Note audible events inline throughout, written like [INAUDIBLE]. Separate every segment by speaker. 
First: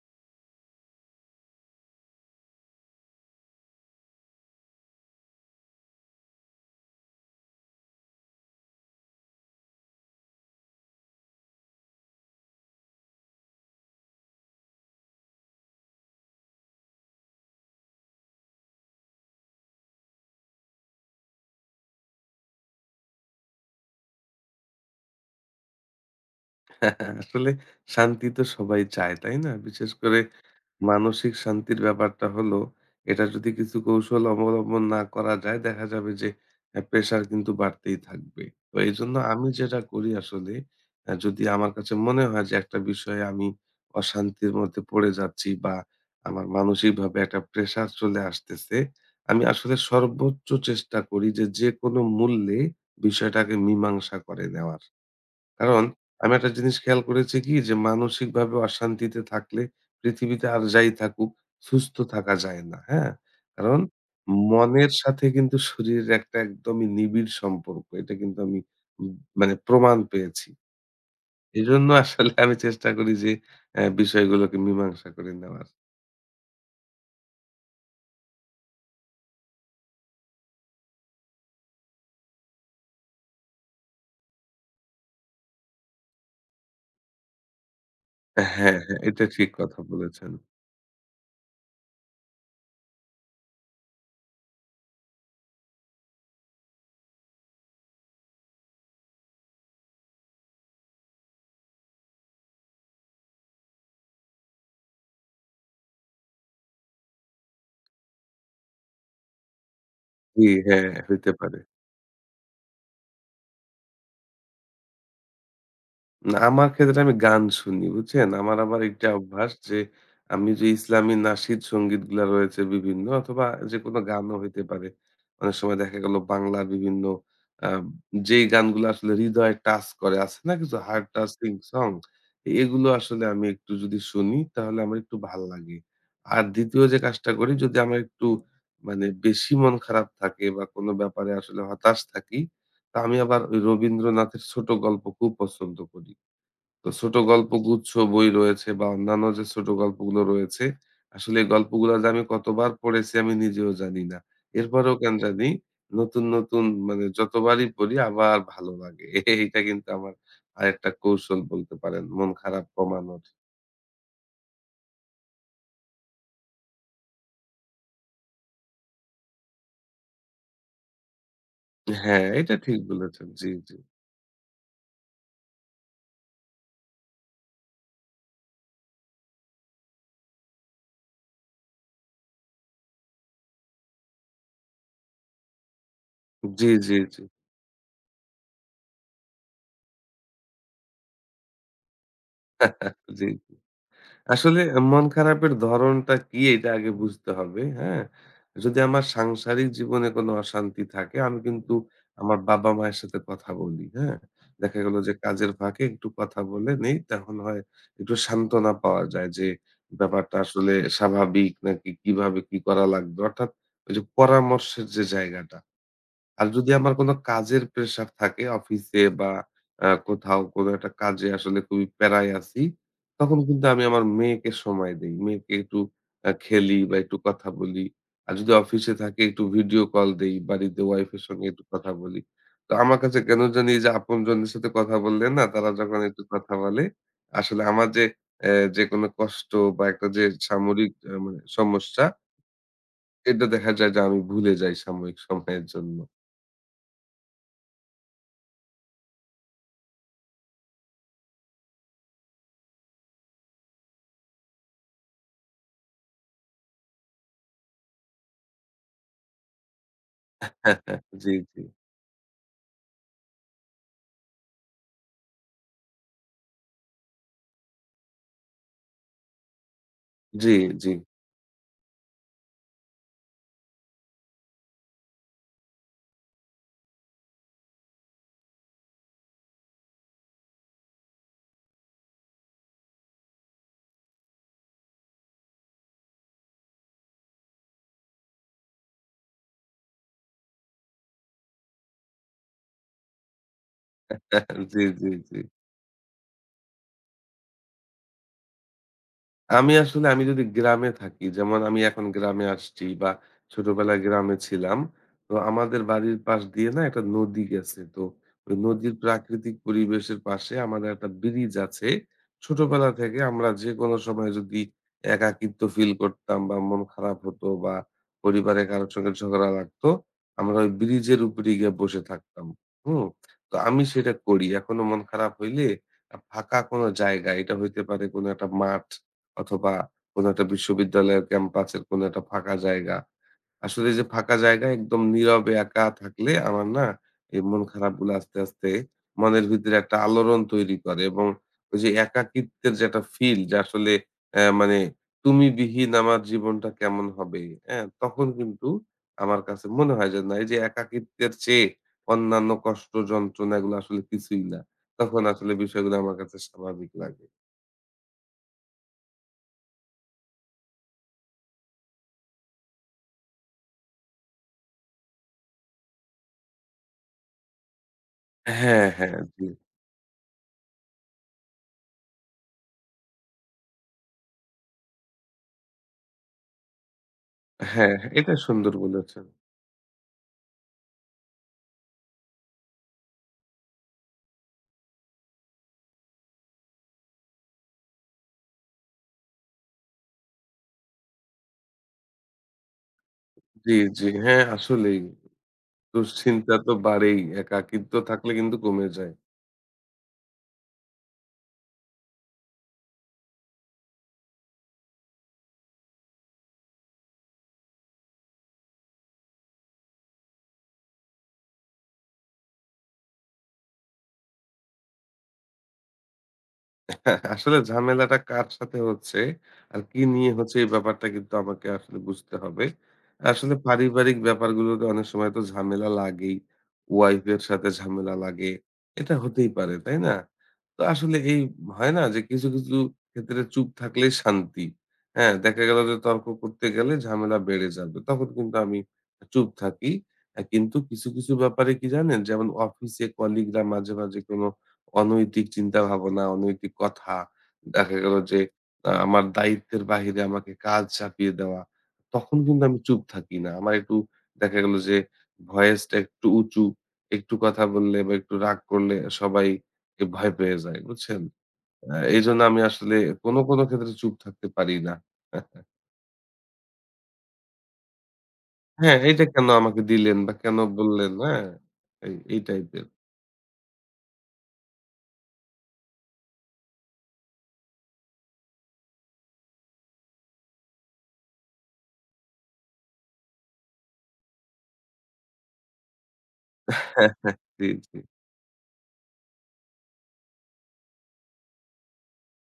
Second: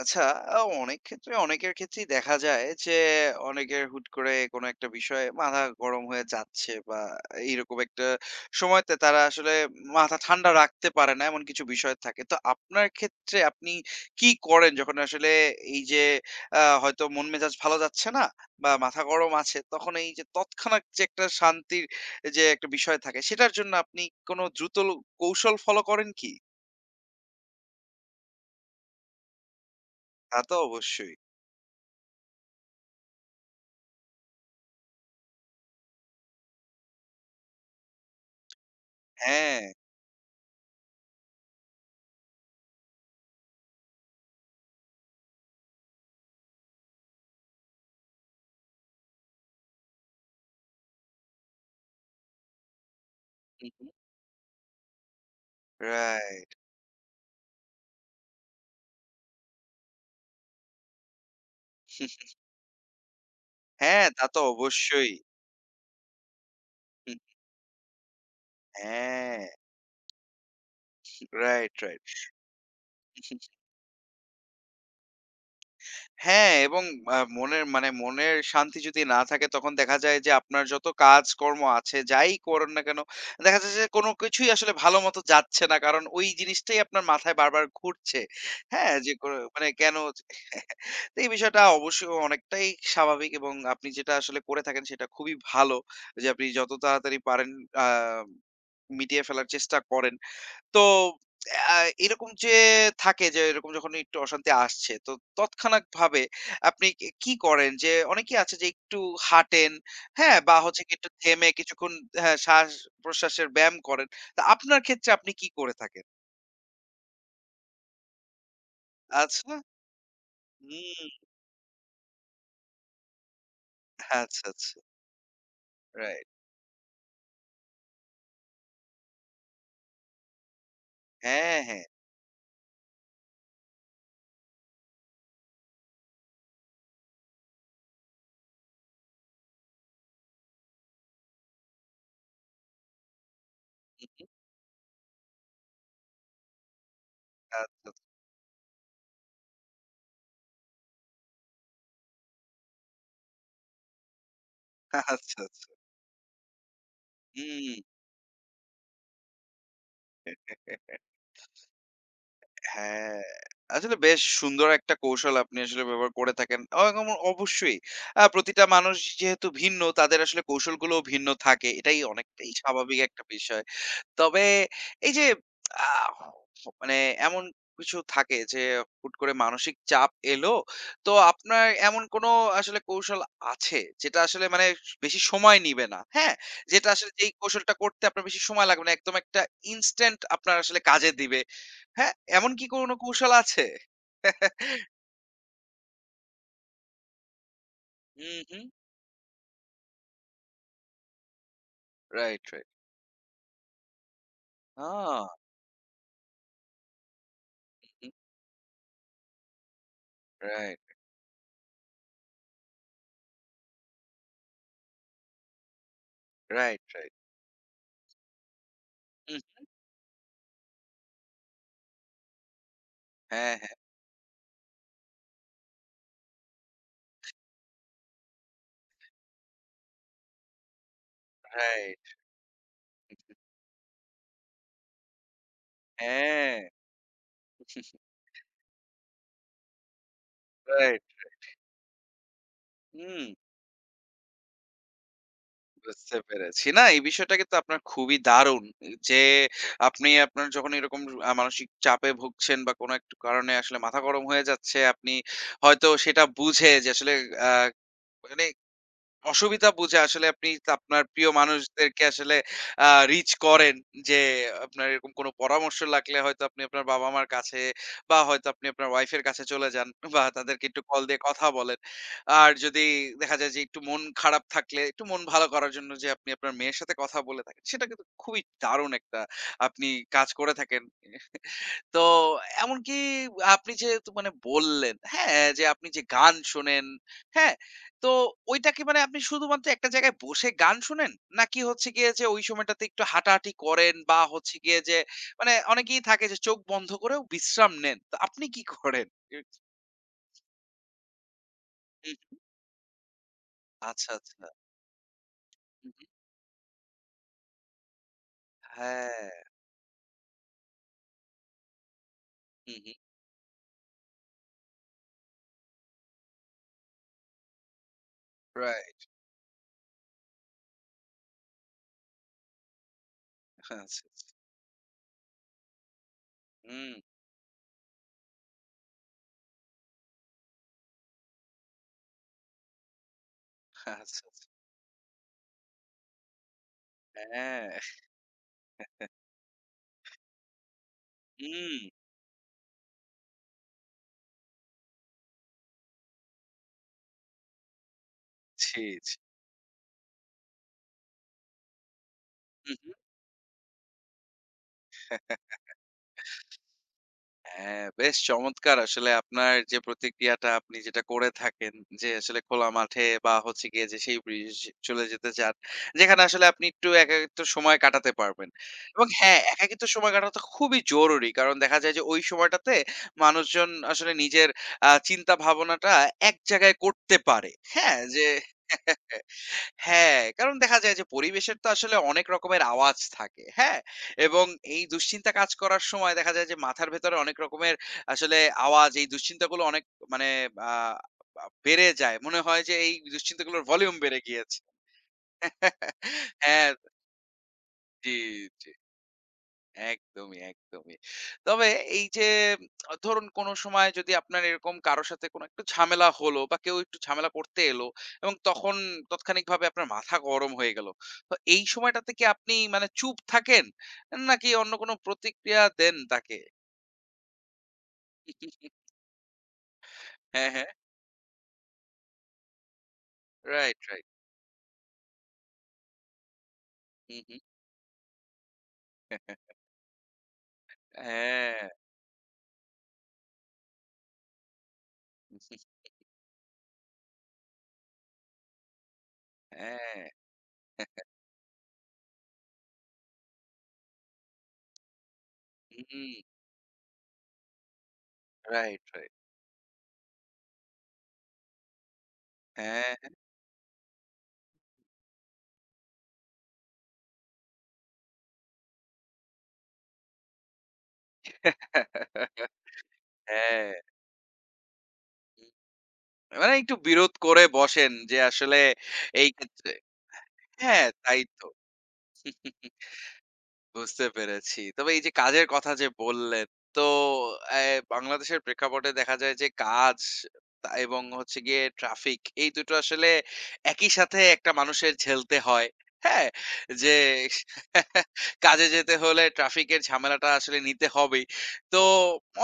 Speaker 1: আচ্ছা, আ অনেক ক্ষেত্রে অনেকের ক্ষেত্রেই দেখা যায় যে, অনেকের হুট করে কোনো একটা বিষয়ে মাথা গরম হয়ে যাচ্ছে বা এইরকম একটা সময়তে তারা আসলে মাথা ঠান্ডা রাখতে পারে না, এমন কিছু বিষয় থাকে। তো আপনার ক্ষেত্রে আপনি কি করেন যখন আসলে এই যে হয়তো মন মেজাজ ভালো যাচ্ছে না বা মাথা গরম আছে, তখন এই যে তৎক্ষণাৎ যে একটা শান্তির যে একটা বিষয় থাকে, সেটার জন্য আপনি কোনো দ্রুত কৌশল ফলো করেন কি?
Speaker 2: আসলে শান্তি তো সবাই চায়, তাই না? বিশেষ করে
Speaker 1: তা তো অবশ্যই।
Speaker 2: মানসিক শান্তির ব্যাপারটা হলো এটা যদি কিছু কৌশল অবলম্বন না করা যায় দেখা যাবে যে প্রেশার কিন্তু বাড়তেই থাকবে। তো এজন্য আমি
Speaker 1: হ্যাঁ।
Speaker 2: যেটা করি আসলে যদি আমার কাছে মনে হয় যে একটা বিষয়ে আমি অশান্তির মধ্যে পড়ে যাচ্ছি বা আমার মানসিকভাবে একটা প্রেশার চলে আসতেছে, আমি আসলে সর্বোচ্চ চেষ্টা করি যে যেকোনো মূল্যে বিষয়টাকে
Speaker 1: হু, হু।
Speaker 2: মীমাংসা করে নেওয়ার। কারণ আমি একটা
Speaker 1: রাইট।
Speaker 2: জিনিস খেয়াল করেছি কি যে মানসিকভাবে অশান্তিতে থাকলে পৃথিবীতে আর যাই থাকুক সুস্থ থাকা যায় না। হ্যাঁ? কারণ
Speaker 1: হ্যাঁ, তা তো
Speaker 2: মনের
Speaker 1: অবশ্যই।
Speaker 2: সাথে কিন্তু শরীরের একটা একদমই
Speaker 1: হুম,
Speaker 2: নিবিড় সম্পর্ক। এটা কিন্তু আমি উম
Speaker 1: হ্যাঁ,
Speaker 2: মানে প্রমাণ পেয়েছি।
Speaker 1: রাইট,
Speaker 2: এজন্য
Speaker 1: রাইট।
Speaker 2: আসলে আমি চেষ্টা করি যে বিষয়গুলোকে মীমাংসা করে নেওয়ার।
Speaker 1: হ্যাঁ, এবং মনের শান্তি যদি না থাকে তখন দেখা যায় যে আপনার যত কাজকর্ম আছে, যাই করেন না কেন, দেখা যাচ্ছে যে কোন কিছুই আসলে ভালোমতো যাচ্ছে না। কারণ ওই জিনিসটাই আপনার মাথায় বারবার ঘুরছে।
Speaker 2: হ্যাঁ,
Speaker 1: হ্যাঁ,
Speaker 2: হ্যাঁ,
Speaker 1: যে
Speaker 2: এটা
Speaker 1: কো
Speaker 2: ঠিক
Speaker 1: মানে
Speaker 2: কথা
Speaker 1: কেন
Speaker 2: বলেছেন।
Speaker 1: [LAUGHS] তো এই বিষয়টা অবশ্যই অনেকটাই স্বাভাবিক এবং আপনি যেটা আসলে করে থাকেন সেটা খুবই ভালো। যে আপনি যত তাড়াতাড়ি পারেন আ মিটিয়ে ফেলার চেষ্টা করেন। তো আ এরকম যে থাকে যে এরকম যখন একটু অশান্তি আসছে, তো তৎক্ষণাৎভাবে আপনি কি কি করেন? যে অনেকেই আছে যে একটু হাঁটেন, হ্যাঁ?
Speaker 2: জি,
Speaker 1: বা হচ্ছে
Speaker 2: হ্যাঁ,
Speaker 1: গিয়ে একটু
Speaker 2: হইতে
Speaker 1: থেমে
Speaker 2: পারে।
Speaker 1: কিছুক্ষণ হ্যাঁ, শ্বাস-প্রশ্বাসের ব্যায়াম করেন। তো আপনার ক্ষেত্রে আপনি কি করে থাকেন?
Speaker 2: না, আমার ক্ষেত্রে আমি গান শুনি, বুঝছেন? আমার আবার এইটা অভ্যাস
Speaker 1: আচ্ছা।
Speaker 2: যে, আমি যে ইসলামী
Speaker 1: হুম।
Speaker 2: নাশিদ সংগীতগুলা রয়েছে বিভিন্ন অথবা যেকোনো গানও
Speaker 1: আচ্ছা,
Speaker 2: হইতে
Speaker 1: আচ্ছা।
Speaker 2: পারে। অনেক সময় দেখা গেল
Speaker 1: রাইট।
Speaker 2: বাংলার বিভিন্ন আ যেই গানগুলো আসলে হৃদয় টাচ করে, আছে না কিছু হার্ট টাচিং
Speaker 1: হ্যাঁ, হ্যাঁ।
Speaker 2: সং? এগুলো আসলে আমি একটু যদি শুনি তাহলে আমার একটু ভাল লাগে। আর ২য় যে কাজটা করি যদি আমার একটু মানে বেশি মন খারাপ থাকে বা কোনো ব্যাপারে আসলে হতাশ থাকি, তা আমি আবার ওই
Speaker 1: হু, হু।
Speaker 2: রবীন্দ্রনাথের ছোট গল্প খুব পছন্দ করি। তো ছোট গল্পগুচ্ছ
Speaker 1: আচ্ছা,
Speaker 2: বই রয়েছে বা অন্যান্য যে ছোট গল্পগুলো রয়েছে, আসলে এই গল্পগুলা যে আমি কতবার পড়েছি আমি নিজেও জানি না। এরপরেও
Speaker 1: আচ্ছা,
Speaker 2: কেন
Speaker 1: আচ্ছা,
Speaker 2: জানি
Speaker 1: আচ্ছা।
Speaker 2: নতুন, নতুন মানে যতবারই
Speaker 1: হুম।
Speaker 2: পড়ি আবার ভালো লাগে। [LAUGHS] এইটা কিন্তু আমার আরেকটা কৌশল বলতে পারেন মন খারাপ
Speaker 1: হ্যাঁ,
Speaker 2: কমানোর।
Speaker 1: আসলে বেশ সুন্দর একটা কৌশল আপনি আসলে ব্যবহার করে থাকেন। এবং অবশ্যই। প্রতিটা মানুষ যেহেতু ভিন্ন তাদের আসলে কৌশলগুলোও ভিন্ন থাকে। এটাই
Speaker 2: হ্যাঁ,
Speaker 1: অনেকটাই
Speaker 2: এটা ঠিক
Speaker 1: স্বাভাবিক একটা
Speaker 2: বলেছেন। জি,
Speaker 1: বিষয়।
Speaker 2: জি।
Speaker 1: তবে এই যে আহ, মানে এমন কিছু থাকে যে হুট করে মানসিক চাপ এলো, তো আপনার এমন কোনো আসলে কৌশল আছে যেটা আসলে মানে বেশি সময় নিবে না, হ্যাঁ,
Speaker 2: জি,
Speaker 1: যেটা
Speaker 2: জি,
Speaker 1: আসলে
Speaker 2: জি।
Speaker 1: যেই কৌশলটা করতে আপনার বেশি সময় লাগবে না, একদম একটা ইনস্ট্যান্ট আপনার আসলে কাজে দিবে, হ্যাঁ, এমন কি কোনো
Speaker 2: [LAUGHS] জি।
Speaker 1: কৌশল আছে? [LAUGHS]
Speaker 2: আসলে মন খারাপের ধরনটা কি এটা আগে বুঝতে হবে। হ্যাঁ?
Speaker 1: হুম, হুম।
Speaker 2: যদি আমার সাংসারিক জীবনে কোনো অশান্তি থাকে আমি কিন্তু আমার
Speaker 1: রাইট, রাইট।
Speaker 2: বাবা-মায়ের সাথে কথা বলি। হ্যাঁ? দেখা গেল যে
Speaker 1: হ্যাঁ।
Speaker 2: কাজের ফাঁকে একটু কথা বলে নেই তখন হয় একটু সান্ত্বনা পাওয়া যায় যে ব্যাপারটা আসলে
Speaker 1: রাইট,
Speaker 2: স্বাভাবিক নাকি কিভাবে কি করা লাগবে। অর্থাৎ ওই যে পরামর্শের যে জায়গাটা আর যদি
Speaker 1: রাইট,
Speaker 2: আমার কোনো
Speaker 1: রাইট।
Speaker 2: কাজের প্রেশার থাকে অফিসে বা
Speaker 1: হুম।
Speaker 2: কোথাও কোনো একটা কাজে আসলে খুবই প্যারায় আছি, তখন
Speaker 1: হ্যাঁ,
Speaker 2: কিন্তু
Speaker 1: হ্যাঁ।
Speaker 2: আমি আমার মেয়েকে সময় দেই। মেয়েকে একটু খেলি বা একটু কথা বলি। আর যদি অফিসে থাকি একটু ভিডিও কল দেই, বাড়িতে ওয়াইফের সঙ্গে একটু কথা
Speaker 1: রাইট।
Speaker 2: বলি। তো আমার কাছে কেন জানি এই যে আপনজনদের সাথে কথা বললে না, তারা যখন একটু
Speaker 1: হ্যাঁ।
Speaker 2: কথা বলে, আসলে আমার যে যেকোনো কষ্ট বা একটা যে সামরিক
Speaker 1: রাইট।
Speaker 2: মানে সমস্যা,
Speaker 1: হুম।
Speaker 2: এটা দেখা যায় যে আমি ভুলে যাই সাময়িক সময়ের জন্য।
Speaker 1: বুঝতে পেরেছি। না, এই বিষয়টা কিন্তু আপনার খুবই দারুণ। যে আপনি আপনার যখন এরকম মানসিক চাপে ভুগছেন বা কোনো একটা কারণে আসলে মাথা গরম হয়ে যাচ্ছে, আপনি হয়তো সেটা বুঝে যে আসলে আ মানে অসুবিধা বুঝে আসলে আপনি তা আপনার প্রিয়
Speaker 2: জি, জি।
Speaker 1: মানুষদেরকে আসলে আ রিচ করেন যে আপনার এরকম কোনো পরামর্শ লাগলে হয়তো আপনি আপনার বাবা-মার কাছে বা হয়তো আপনি আপনার ওয়াইফের কাছে চলে যান [LAUGHS] বা
Speaker 2: জি,
Speaker 1: তাদেরকে একটু
Speaker 2: জি।
Speaker 1: কল দিয়ে কথা বলেন। আর যদি দেখা যায় যে একটু মন খারাপ থাকলে একটু মন ভালো করার জন্য যে আপনি আপনার মেয়ের সাথে কথা বলে থাকেন, সেটা কিন্তু খুবই দারুণ একটা আপনি কাজ করে থাকেন। তো এমনকি আপনি যেহেতু মানে বললেন, হ্যাঁ, যে আপনি যে গান শোনেন, হ্যাঁ? তো ওইটা কি মানে আপনি শুধুমাত্র একটা জায়গায় বসে গান শোনেন? নাকি হচ্ছে গিয়ে যে ওই সময়টাতে একটু হাঁটাহাঁটি করেন বা হচ্ছে
Speaker 2: [LAUGHS]
Speaker 1: গিয়ে
Speaker 2: জি,
Speaker 1: যে
Speaker 2: জি, জি।
Speaker 1: মানে অনেকেই থাকে যে চোখ বন্ধ করেও বিশ্রাম নেন। তো আপনি কি করেন?
Speaker 2: আমি আসলে আমি যদি গ্রামে থাকি, যেমন আমি এখন
Speaker 1: হুম,
Speaker 2: গ্রামে আসছি বা ছোটবেলায়
Speaker 1: আচ্ছা,
Speaker 2: গ্রামে
Speaker 1: আচ্ছা।
Speaker 2: ছিলাম। তো আমাদের
Speaker 1: হু, হু।
Speaker 2: বাড়ির পাশ দিয়ে না একটা নদী গেছে। তো ওই নদীর
Speaker 1: হ্যাঁ।
Speaker 2: প্রাকৃতিক পরিবেশের পাশে আমাদের একটা ব্রিজ আছে।
Speaker 1: হু,
Speaker 2: ছোটবেলা
Speaker 1: হু।
Speaker 2: থেকে আমরা যেকোনো সময় যদি একাকিত্ব ফিল করতাম বা মন খারাপ হতো বা পরিবারে কারো
Speaker 1: রাইট।
Speaker 2: সঙ্গে ঝগড়া লাগতো, আমরা ওই ব্রিজের উপরে গিয়ে বসে থাকতাম। হুম? তো
Speaker 1: আচ্ছা,
Speaker 2: আমি
Speaker 1: আচ্ছা।
Speaker 2: সেটা করি। এখনো মন খারাপ হইলে ফাঁকা কোনো
Speaker 1: হুম।
Speaker 2: জায়গা, এটা হইতে পারে কোনো একটা মাঠ অথবা কোনো একটা বিশ্ববিদ্যালয়ের ক্যাম্পাসের কোনো একটা ফাঁকা জায়গা। আসলে এই যে
Speaker 1: আচ্ছা,
Speaker 2: ফাঁকা
Speaker 1: আচ্ছা।
Speaker 2: জায়গায় একদম নীরবে একা থাকলে আমার না এই মন
Speaker 1: হ্যাঁ।
Speaker 2: খারাপগুলো আস্তে, আস্তে মনের ভিতরে একটা আলোড়ন তৈরি করে এবং ওই
Speaker 1: হুম।
Speaker 2: যে একাকিত্বের যে একটা ফিল যে আসলে মানে তুমি বিহীন আমার জীবনটা কেমন হবে, হ্যাঁ? তখন কিন্তু
Speaker 1: জি, জি।
Speaker 2: আমার কাছে মনে হয় যে না এই যে একাকিত্বের চেয়ে অন্যান্য
Speaker 1: হু,
Speaker 2: কষ্ট যন্ত্রণা এগুলো আসলে কিছুই না। তখন
Speaker 1: হু।
Speaker 2: আসলে বিষয়গুলো আমার কাছে স্বাভাবিক লাগে।
Speaker 1: হ্যাঁ, বেশ চমৎকার আসলে আপনার যে প্রতিক্রিয়াটা আপনি যেটা করে থাকেন, যে আসলে খোলা মাঠে বা হচ্ছে গিয়ে যে সেই bridge চলে যেতে চান। যেখানে আসলে আপনি একটু একাকিত্ব সময় কাটাতে পারবেন।
Speaker 2: হ্যাঁ,
Speaker 1: এবং
Speaker 2: হ্যাঁ।
Speaker 1: হ্যাঁ,
Speaker 2: জি।
Speaker 1: একাকিত্ব সময় কাটানো খুবই জরুরি। কারণ দেখা যায় যে ওই সময়টাতে মানুষজন আসলে নিজের চিন্তা ভাবনাটা এক জায়গায় করতে পারে।
Speaker 2: হ্যাঁ,
Speaker 1: হ্যাঁ, যে
Speaker 2: এটা সুন্দর
Speaker 1: [LAUGHS]
Speaker 2: বলেছেন।
Speaker 1: হ্যাঁ, কারণ দেখা যায় যে পরিবেশের তো আসলে অনেক রকমের আওয়াজ থাকে। হ্যাঁ? এবং এই দুশ্চিন্তা কাজ করার সময় দেখা যায় যে মাথার ভেতরে অনেক রকমের আসলে আওয়াজ, এই দুশ্চিন্তাগুলো অনেক মানে আ আ বেড়ে যায়। মনে হয় যে এই দুশ্চিন্তাগুলোর
Speaker 2: জি,
Speaker 1: ভলিউম
Speaker 2: জি।
Speaker 1: বেড়ে
Speaker 2: হ্যাঁ,
Speaker 1: গিয়েছে।
Speaker 2: আসলেই
Speaker 1: [LAUGHS]
Speaker 2: দুশ্চিন্তা
Speaker 1: হ্যাঁ,
Speaker 2: তো বাড়েই। একাকিত্ব
Speaker 1: জি,
Speaker 2: থাকলে কিন্তু
Speaker 1: জি।
Speaker 2: কমে যায়।
Speaker 1: একদমই, একদমই। তবে এই যে ধরুন কোন সময় যদি আপনার এরকম কারো সাথে কোন একটু ঝামেলা হলো বা কেউ একটু ঝামেলা করতে এলো এবং তখন তাৎক্ষণিকভাবে আপনার মাথা গরম হয়ে গেল। তো এই সময়টাতে কি আপনি মানে চুপ থাকেন? নাকি অন্য কোন প্রতিক্রিয়া দেন তাকে?
Speaker 2: আসলে ঝামেলাটা কার সাথে হচ্ছে আর কি নিয়ে
Speaker 1: হ্যাঁ,
Speaker 2: হচ্ছে
Speaker 1: হ্যাঁ।
Speaker 2: এই ব্যাপারটা কিন্তু আমাকে আসলে বুঝতে হবে। আসলে
Speaker 1: রাইট, রাইট।
Speaker 2: পারিবারিক ব্যাপারগুলোতে অনেক সময় তো ঝামেলা লাগেই।
Speaker 1: হুম,
Speaker 2: ওয়াইফ এর
Speaker 1: হুম।
Speaker 2: সাথে ঝামেলা লাগে। এটা হতেই
Speaker 1: হ্যাঁ।
Speaker 2: পারে, তাই না? তো আসলে এই হয় না যে কিছু, কিছু ক্ষেত্রে চুপ থাকলেই শান্তি। হ্যাঁ, দেখা গেল যে তর্ক করতে গেলে ঝামেলা বেড়ে যাবে। তখন কিন্তু আমি চুপ থাকি।
Speaker 1: হ্যাঁ।
Speaker 2: কিন্তু কিছু, কিছু ব্যাপারে কি জানেন যেমন অফিসে কলিগরা মাঝে, মাঝে কোন অনৈতিক
Speaker 1: হুম।
Speaker 2: চিন্তাভাবনা, অনৈতিক কথা, দেখা গেল যে
Speaker 1: রাইট, রাইট।
Speaker 2: আমার দায়িত্বের বাহিরে আমাকে কাজ চাপিয়ে দেওয়া। তখন কিন্তু আমি
Speaker 1: হ্যাঁ।
Speaker 2: চুপ থাকি না। আমার একটু দেখা গেল যে ভয়েসটা একটু উঁচু। একটু কথা বললে বা একটু রাগ করলে সবাই ভয় পেয়ে যায়। বুঝছেন? এজন্য আমি আসলে কোন, কোন
Speaker 1: হ্যাঁ।
Speaker 2: ক্ষেত্রে চুপ থাকতে পারি না। [LAUGHS]
Speaker 1: মানে একটু বিরোধ করে বসেন যে আসলে
Speaker 2: হ্যাঁ, এইটা
Speaker 1: এই
Speaker 2: কেন
Speaker 1: ক্ষেত্রে,
Speaker 2: আমাকে দিলেন বা কেন
Speaker 1: হ্যাঁ,
Speaker 2: বললেন?
Speaker 1: তাই
Speaker 2: হ্যাঁ,
Speaker 1: তো।
Speaker 2: এই টাইপের।
Speaker 1: বুঝতে পেরেছি। তবে এই যে কাজের কথা যে বললেন, তো অ্যা বাংলাদেশের প্রেক্ষাপটে দেখা যায় যে কাজ তা এবং হচ্ছে গিয়ে ট্রাফিক, এই দুটো আসলে একই সাথে একটা মানুষের ঝেলতে হয়। হ্যাঁ? যে
Speaker 2: [LAUGHS] জি, জি।
Speaker 1: [LAUGHS] কাজে যেতে হলে ট্রাফিকের ঝামেলাটা আসলে নিতে হবেই। তো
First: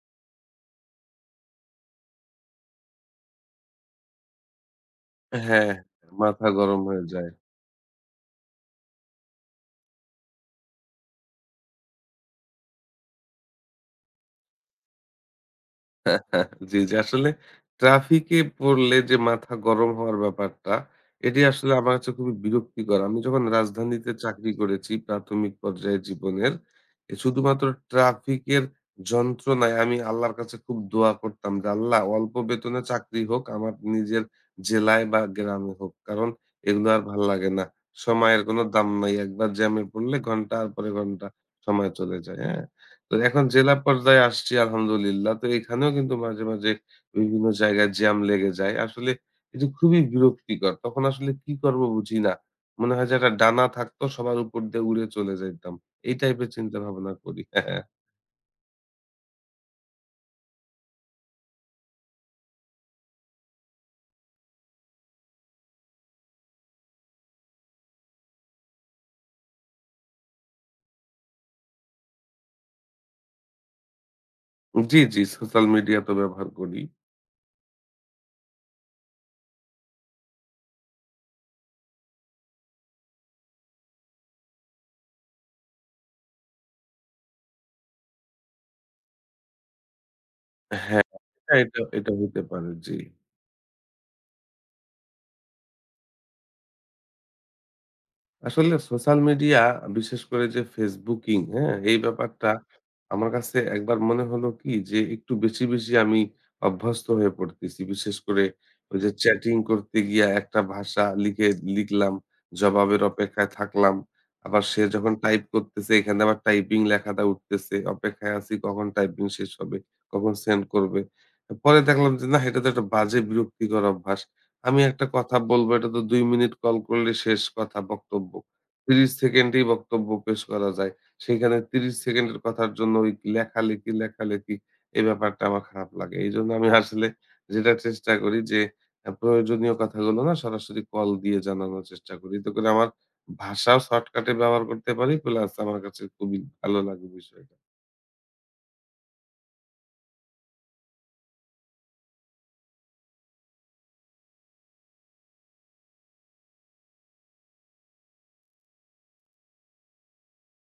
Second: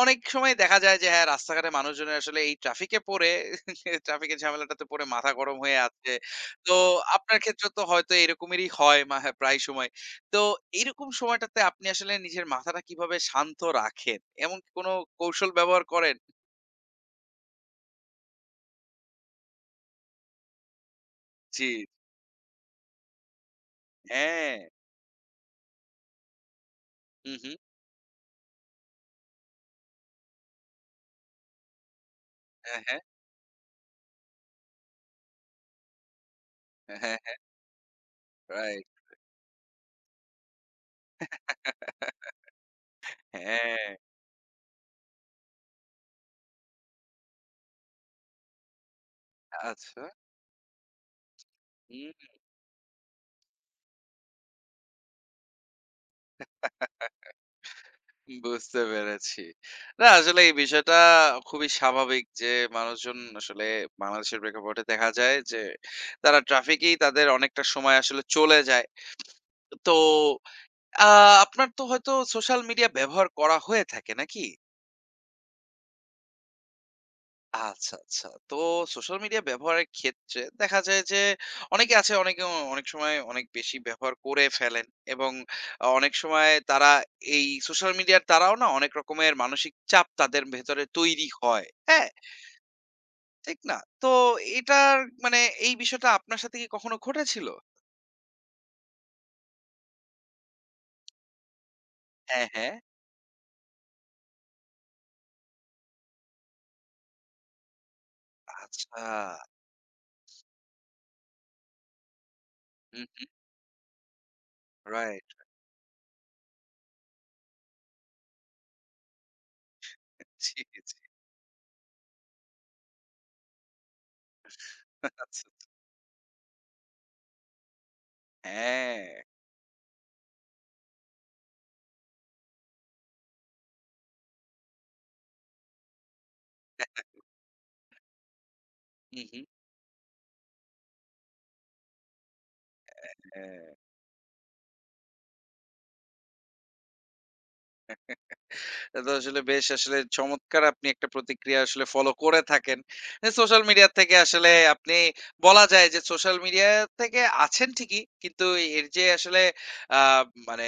Speaker 1: অনেক সময় দেখা যায় যে হ্যাঁ, রাস্তাঘাটে মানুষজনের আসলে এই ট্রাফিকে পড়ে [LAUGHS] ট্রাফিকের ঝামেলাটাতে পড়ে মাথা গরম
Speaker 2: হ্যাঁ,
Speaker 1: হয়ে আছে।
Speaker 2: মাথা
Speaker 1: তো
Speaker 2: গরম হয়ে যায়।
Speaker 1: আপনার ক্ষেত্রে তো হয়তো এরকমেরই হয় হ্যাঁ, প্রায় সময়। তো এইরকম সময়টাতে আপনি আসলে নিজের মাথাটা কিভাবে শান্ত রাখেন? এমন কি কোনো কৌশল ব্যবহার করেন?
Speaker 2: [LAUGHS] জি, জি। আসলে ট্রাফিকে পড়লে যে মাথা গরম হওয়ার ব্যাপারটা, এটি
Speaker 1: জি।
Speaker 2: আসলে আমার কাছে খুবই বিরক্তিকর। আমি যখন রাজধানীতে চাকরি
Speaker 1: হ্যাঁ।
Speaker 2: করেছি প্রাথমিক পর্যায়ে জীবনের,
Speaker 1: হুম, হুম।
Speaker 2: শুধুমাত্র ট্রাফিকের যন্ত্রণায় আমি আল্লাহর কাছে খুব দোয়া করতাম যে, "আল্লাহ অল্প বেতনে
Speaker 1: হ্যাঁ, হ্যাঁ।
Speaker 2: চাকরি হোক, আমার নিজের জেলায় বা গ্রামে হোক।" কারণ এগুলো
Speaker 1: হ্যাঁ,
Speaker 2: আর ভাল
Speaker 1: হ্যাঁ।
Speaker 2: লাগে না। সময়ের কোনো
Speaker 1: রাইট।
Speaker 2: দাম নাই। একবার জ্যামে পড়লে ঘন্টার পরে ঘন্টা সময় চলে যায়, হ্যাঁ? তো এখন জেলা
Speaker 1: হ্যাঁ,
Speaker 2: পর্যায়ে আসছি আলহামদুলিল্লাহ। তো এখানেও কিন্তু মাঝে, মাঝে বিভিন্ন জায়গায় জ্যাম লেগে যায়। আসলে এটা খুবই
Speaker 1: আচ্ছা।
Speaker 2: বিরক্তিকর। তখন আসলে কি করব বুঝি
Speaker 1: হুম।
Speaker 2: না। মনে হয় যে একটা ডানা থাকতো সবার উপর দিয়ে উড়ে চলে যাইতাম। এই টাইপের চিন্তা ভাবনা করি। হ্যাঁ
Speaker 1: বুঝতে পেরেছি। না, আসলে এই বিষয়টা খুবই স্বাভাবিক যে মানুষজন আসলে বাংলাদেশের প্রেক্ষাপটে দেখা যায় যে তারা ট্রাফিকেই তাদের অনেকটা সময় আসলে চলে যায়। তো আ আপনার তো হয়তো সোশ্যাল মিডিয়া ব্যবহার করা হয়ে থাকে, নাকি?
Speaker 2: জি, জি। সোশ্যাল মিডিয়া তো ব্যবহার করি।
Speaker 1: আচ্ছা, আচ্ছা। তো সোশ্যাল মিডিয়া ব্যবহারের ক্ষেত্রে দেখা যায় যে অনেকে আছে, অনেক সময় অনেক বেশি ব্যবহার করে ফেলেন এবং অনেক সময় তারা এই সোশ্যাল মিডিয়ার দ্বারাও না অনেক রকমের মানসিক চাপ তাদের ভেতরে
Speaker 2: হ্যাঁ,
Speaker 1: তৈরি হয়।
Speaker 2: এটা
Speaker 1: হ্যাঁ?
Speaker 2: এটা হইতে পারে। জি।
Speaker 1: ঠিক না? তো এটার মানে এই বিষয়টা আপনার সাথে কি কখনো ঘটেছিল?
Speaker 2: আসলে সোশ্যাল মিডিয়া বিশেষ করে যে ফেসবুকিং, হ্যাঁ? এই
Speaker 1: হ্যাঁ,
Speaker 2: ব্যাপারটা
Speaker 1: হ্যাঁ।
Speaker 2: আমার কাছে একবার মনে হলো কি যে একটু বেশি, বেশি আমি অভ্যস্ত হয়ে পড়তেছি। বিশেষ করে ওই
Speaker 1: আচ্ছা।
Speaker 2: যে চ্যাটিং করতে গিয়া একটা ভাষা লিখে লিখলাম, জবাবের
Speaker 1: হুম,
Speaker 2: অপেক্ষায় থাকলাম। আবার সে যখন
Speaker 1: রাইট।
Speaker 2: টাইপ করতেছে এখানে আবার টাইপিং লেখাটা উঠতেছে। অপেক্ষায় আছি কখন টাইপিং শেষ হবে, কখন
Speaker 1: জি,
Speaker 2: সেন্ড
Speaker 1: জি।
Speaker 2: করবে। পরে দেখলাম যে না এটা তো একটা বাজে বিরক্তিকর অভ্যাস। আমি একটা কথা
Speaker 1: আচ্ছা।
Speaker 2: বলবো, এটা তো ২ মিনিট কল করলে শেষ কথা বক্তব্য।
Speaker 1: হ্যাঁ।
Speaker 2: ৩০ সেকেন্ডেই বক্তব্য পেশ করা যায়। সেখানে ৩০ সেকেন্ডের কথার জন্য ওই লেখালেখি, লেখালেখি এই ব্যাপারটা আমার খারাপ লাগে। এইজন্য আমি আসলে যেটা চেষ্টা করি যে
Speaker 1: হু, হু।
Speaker 2: প্রয়োজনীয় কথাগুলো না সরাসরি কল দিয়ে জানানোর চেষ্টা করি। এতে করে আমার
Speaker 1: হ্যাঁ।
Speaker 2: ভাষাও শর্টকাটে ব্যবহার করতে পারি প্লাস আমার কাছে খুবই ভালো লাগে বিষয়টা।
Speaker 1: এটা তো আসলে বেশ আসলে চমৎকার আপনি একটা প্রতিক্রিয়া আসলে ফলো করে থাকেন। এ সোশ্যাল মিডিয়া থেকে আসলে আপনি বলা যায় যে সোশ্যাল মিডিয়া থেকে আছেন ঠিকই। কিন্তু এর যে আসলে আ মানে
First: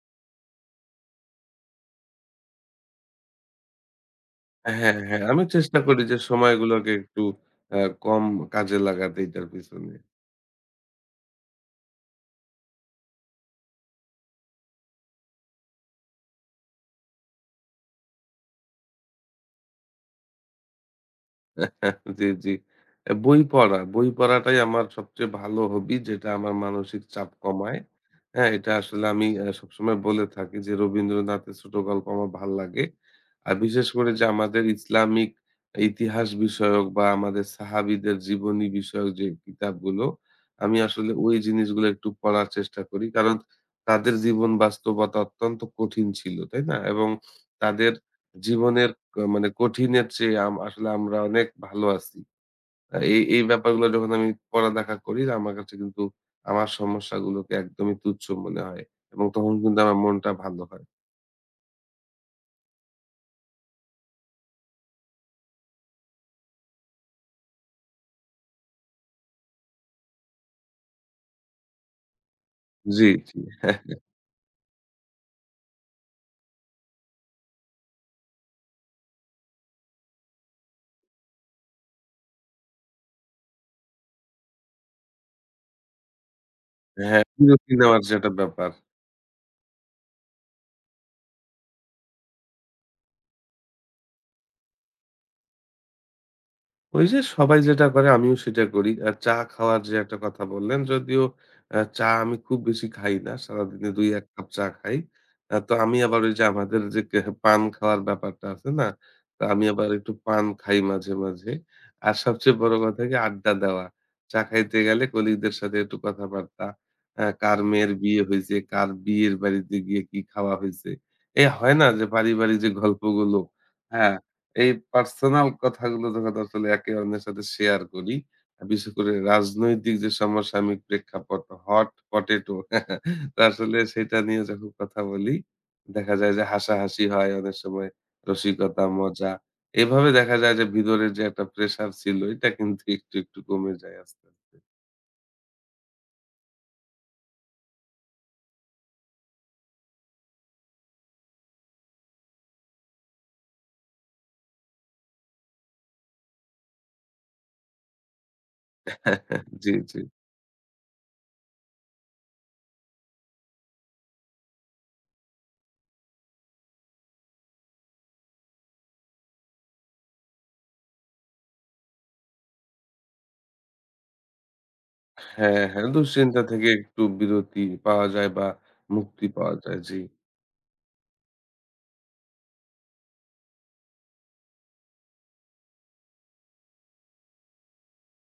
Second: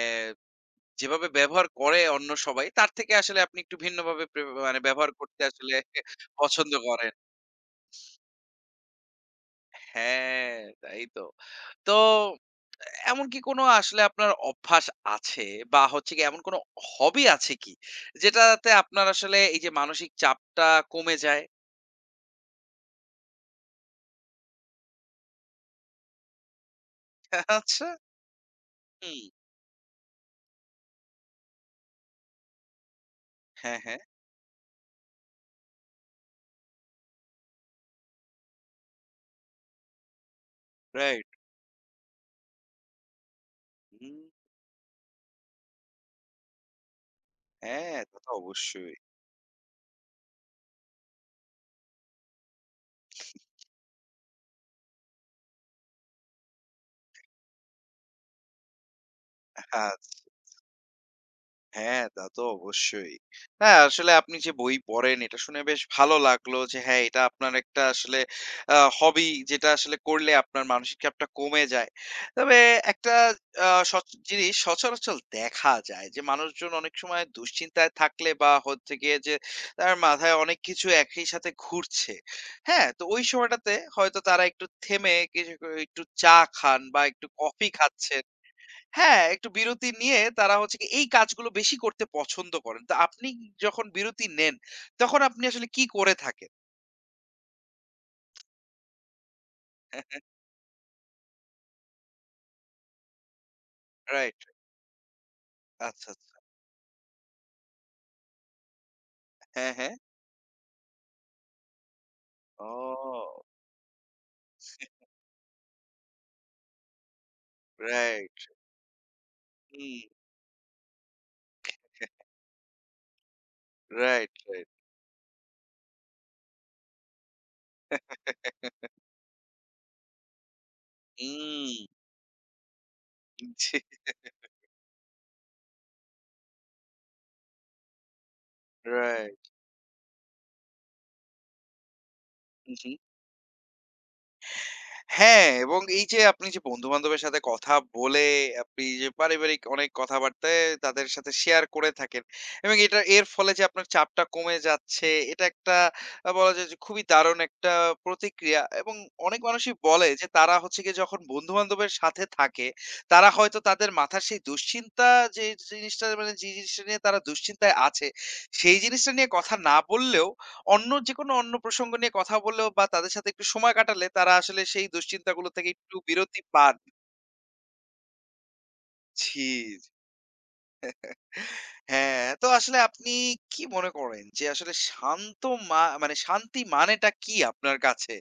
Speaker 1: যেভাবে ব্যবহার করে অন্য সবাই, তার থেকে আসলে আপনি একটু ভিন্নভাবে মানে
Speaker 2: হ্যাঁ,
Speaker 1: ব্যবহার
Speaker 2: হ্যাঁ।
Speaker 1: করতে
Speaker 2: আমি
Speaker 1: আসলে
Speaker 2: চেষ্টা করি যে
Speaker 1: পছন্দ
Speaker 2: সময়গুলোকে
Speaker 1: করেন।
Speaker 2: একটু আ কম কাজে লাগাতে এটার পিছনে।
Speaker 1: হ্যাঁ, তাই তো। তো এমন কি কোনো আসলে আপনার অভ্যাস আছে বা হচ্ছে গিয়ে এমন কোনো হবি আছে কি? যেটাতে আপনার আসলে এই যে মানসিক চাপটা কমে যায়?
Speaker 2: [LAUGHS] জি, জি। বই পড়া। বই পড়াটাই আমার সবচেয়ে ভালো হবি যেটা আমার মানসিক চাপ কমায়।
Speaker 1: আচ্ছা।
Speaker 2: হ্যাঁ? এটা আসলে
Speaker 1: হুম।
Speaker 2: আমি সবসময় বলে থাকি যে রবীন্দ্রনাথের ছোট গল্প আমার ভাল লাগে। আর
Speaker 1: হ্যাঁ,
Speaker 2: বিশেষ
Speaker 1: হ্যাঁ।
Speaker 2: করে যে আমাদের ইসলামিক ইতিহাস বিষয়ক বা আমাদের সাহাবীদের জীবনী বিষয়ক যে কিতাবগুলো, আমি আসলে
Speaker 1: রাইট।
Speaker 2: ওই জিনিসগুলো একটু পড়ার চেষ্টা করি। কারণ তাদের
Speaker 1: হুম।
Speaker 2: জীবন বাস্তবতা অত্যন্ত কঠিন ছিল, তাই না? এবং তাদের
Speaker 1: হ্যাঁ, তা তো
Speaker 2: জীবনের
Speaker 1: অবশ্যই।
Speaker 2: মানে কঠিনের চেয়ে আসলে আমরা অনেক ভালো আছি। এই, এই ব্যাপারগুলো যখন আমি পড়ালেখা করি আমার কাছে কিন্তু আমার সমস্যাগুলোকে একদমই তুচ্ছ মনে হয় এবং তখন কিন্তু
Speaker 1: আচ্ছা।
Speaker 2: আমার মনটা ভালো হয়।
Speaker 1: হ্যাঁ, তা তো অবশ্যই। হ্যাঁ, আসলে আপনি যে বই পড়েন এটা শুনে বেশ ভালো লাগলো যে হ্যাঁ, এটা আপনার একটা আসলে হবি যেটা আসলে করলে আপনার মানসিক চাপটা কমে যায়। তবে
Speaker 2: জি,
Speaker 1: একটা
Speaker 2: জি।
Speaker 1: আ
Speaker 2: [LAUGHS]
Speaker 1: জিনিস সচরাচর দেখা যায় যে মানুষজন অনেক সময় দুশ্চিন্তায় থাকলে বা হচ্ছে গিয়ে যে তার মাথায় অনেক কিছু একই সাথে ঘুরছে। হ্যাঁ, তো ওই সময়টাতে হয়তো তারা একটু থেমে কিছু একটু চা খান বা
Speaker 2: হ্যাঁ,
Speaker 1: একটু কফি
Speaker 2: বিরতি নেওয়ার যে
Speaker 1: খাচ্ছেন।
Speaker 2: একটা ব্যাপার।
Speaker 1: হ্যাঁ, একটু বিরতি নিয়ে তারা হচ্ছে গিয়ে এই কাজগুলো বেশি করতে পছন্দ করেন। তো আপনি যখন বিরতি নেন, তখন আপনি আসলে কি করে থাকেন?
Speaker 2: ওই যে সবাই যেটা করে আমিও সেটা করি। আর চা খাওয়ার যে একটা
Speaker 1: [LAUGHS]
Speaker 2: কথা বললেন, যদিও চা আমি খুব বেশি খাই না। সারাদিনে ২-১
Speaker 1: রাইট।
Speaker 2: কাপ চা খাই। তো আমি
Speaker 1: আচ্ছা,
Speaker 2: আবার ওই
Speaker 1: আচ্ছা।
Speaker 2: যে আমাদের যে পান খাওয়ার ব্যাপারটা আছে না? তো আমি
Speaker 1: হ্যাঁ,
Speaker 2: আবার
Speaker 1: হ্যাঁ।
Speaker 2: একটু পান খাই মাঝে, মাঝে। আর সবচেয়ে বড় কথা কি
Speaker 1: ও!
Speaker 2: আড্ডা দেওয়া। চা খাইতে গেলে কলিগদের সাথে একটু কথাবার্তা। কার মেয়ের বিয়ে
Speaker 1: রাইট।
Speaker 2: হইছে, কার বিয়ের বাড়িতে গিয়ে
Speaker 1: হুম।
Speaker 2: কি খাওয়া হইছে। হয় না যে পারিবারিক যে গল্পগুলো, হ্যাঁ?
Speaker 1: Right, right.
Speaker 2: এই পার্সোনাল কথাগুলো যখন আসলে একে অন্যের সাথে শেয়ার করি, বিশেষ করে রাজনৈতিক যে সমসাময়িক প্রেক্ষাপট
Speaker 1: হুম।
Speaker 2: হট পটেটো [LAUGHS] তো
Speaker 1: জি,
Speaker 2: আসলে সেটা নিয়ে যখন কথা বলি, দেখা যায় যে হাসাহাসি হয় অনেক সময়, রসিকতা, মজা।
Speaker 1: রাইট।
Speaker 2: এভাবে দেখা যায় যে ভিতরে যে একটা প্রেশার ছিল এটা কিন্তু একটু, একটু কমে যায় আস্তে, আস্তে।
Speaker 1: হ্যাঁ, এবং এই যে আপনি যে বন্ধু-বান্ধবের সাথে কথা বলে আপনি যে পারিবারিক অনেক কথাবার্তায় তাদের সাথে শেয়ার করে থাকেন এবং এটা এর ফলে যে আপনার চাপটা কমে যাচ্ছে, এটা একটা বলা যায় যে খুবই দারুণ একটা প্রতিক্রিয়া এবং অনেক
Speaker 2: [LAUGHS] জি,
Speaker 1: মানুষই
Speaker 2: জি।
Speaker 1: বলে যে তারা হচ্ছে গিয়ে যখন বন্ধু-বান্ধবের সাথে থাকে, তারা হয়তো তাদের মাথার সেই দুশ্চিন্তা, যে জিনিসটা মানে যে জিনিসটা নিয়ে তারা দুশ্চিন্তায় আছে, সেই জিনিসটা নিয়ে কথা না বললেও অন্য যেকোনো অন্য প্রসঙ্গ নিয়ে কথা বললেও বা তাদের সাথে একটু সময় কাটালে তারা আসলে সেই দুশ্চিন্তাগুলো
Speaker 2: হ্যাঁ,
Speaker 1: থেকে
Speaker 2: হ্যাঁ।
Speaker 1: একটু
Speaker 2: দুশ্চিন্তা
Speaker 1: বিরতি
Speaker 2: থেকে
Speaker 1: পান।
Speaker 2: একটু বিরতি পাওয়া যায় বা মুক্তি
Speaker 1: জি,
Speaker 2: পাওয়া যায়।
Speaker 1: জি।
Speaker 2: জি।
Speaker 1: হ্যাঁ, তো আসলে আপনি কি মনে করেন যে আসলে শান্ত মা মানে শান্তি মানেটা কি আপনার কাছে?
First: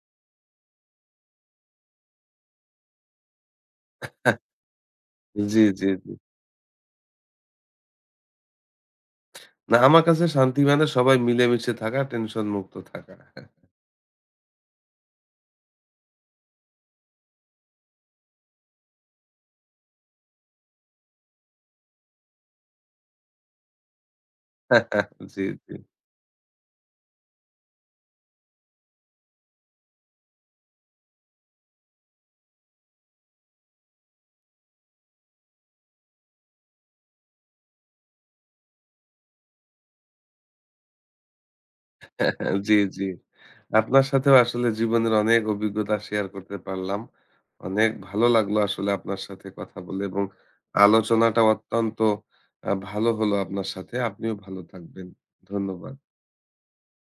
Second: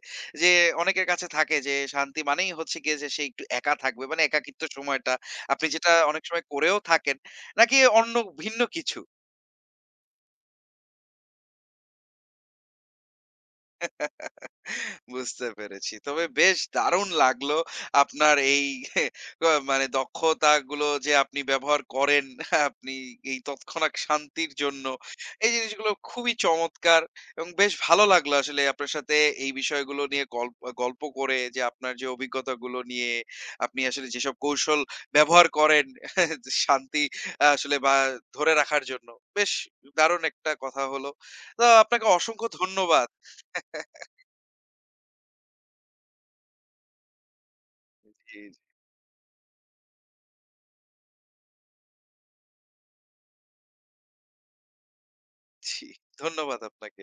Speaker 1: যে অনেকের কাছে থাকে যে শান্তি মানেই হচ্ছে গিয়ে যে সে একটু একা থাকবে মানে
Speaker 2: [LAUGHS]
Speaker 1: একাকিত্ব সময়টা।
Speaker 2: জি,
Speaker 1: আপনি
Speaker 2: জি,
Speaker 1: যেটা
Speaker 2: জি।
Speaker 1: অনেক সময় করেও থাকেন। নাকি অন্য ভিন্ন কিছু?
Speaker 2: না, আমার কাছে শান্তি মানে সবাই মিলেমিশে থাকা, টেনশন মুক্ত থাকা।
Speaker 1: বুঝতে পেরেছি। তবে বেশ দারুণ লাগলো আপনার এই [LAUGHS] মানে দক্ষতাগুলো যে আপনি ব্যবহার করেন, আপনি এই তৎক্ষণাৎ শান্তির জন্য।
Speaker 2: [LAUGHS] জি,
Speaker 1: এই
Speaker 2: জি।
Speaker 1: জিনিসগুলো খুবই চমৎকার এবং বেশ ভালো লাগলো আসলে আপনার সাথে এই বিষয়গুলো নিয়ে গল্প গল্প করে যে আপনার যে অভিজ্ঞতাগুলো নিয়ে আপনি আসলে যেসব কৌশল ব্যবহার করেন [LAUGHS] শান্তি আসলে বা ধরে রাখার জন্য। বেশ দারুণ একটা কথা হলো। তো আপনাকে অসংখ্য
Speaker 2: জি, জি।
Speaker 1: ধন্যবাদ।
Speaker 2: আপনার সাথেও আসলে জীবনের অনেক অভিজ্ঞতা শেয়ার করতে পারলাম। অনেক ভালো
Speaker 1: জি,
Speaker 2: লাগলো
Speaker 1: জি,
Speaker 2: আসলে আপনার সাথে কথা বলে এবং আলোচনাটা অত্যন্ত ভালো হলো আপনার সাথে। আপনিও ভালো থাকবেন।
Speaker 1: জি।
Speaker 2: ধন্যবাদ।
Speaker 1: ধন্যবাদ আপনাকে।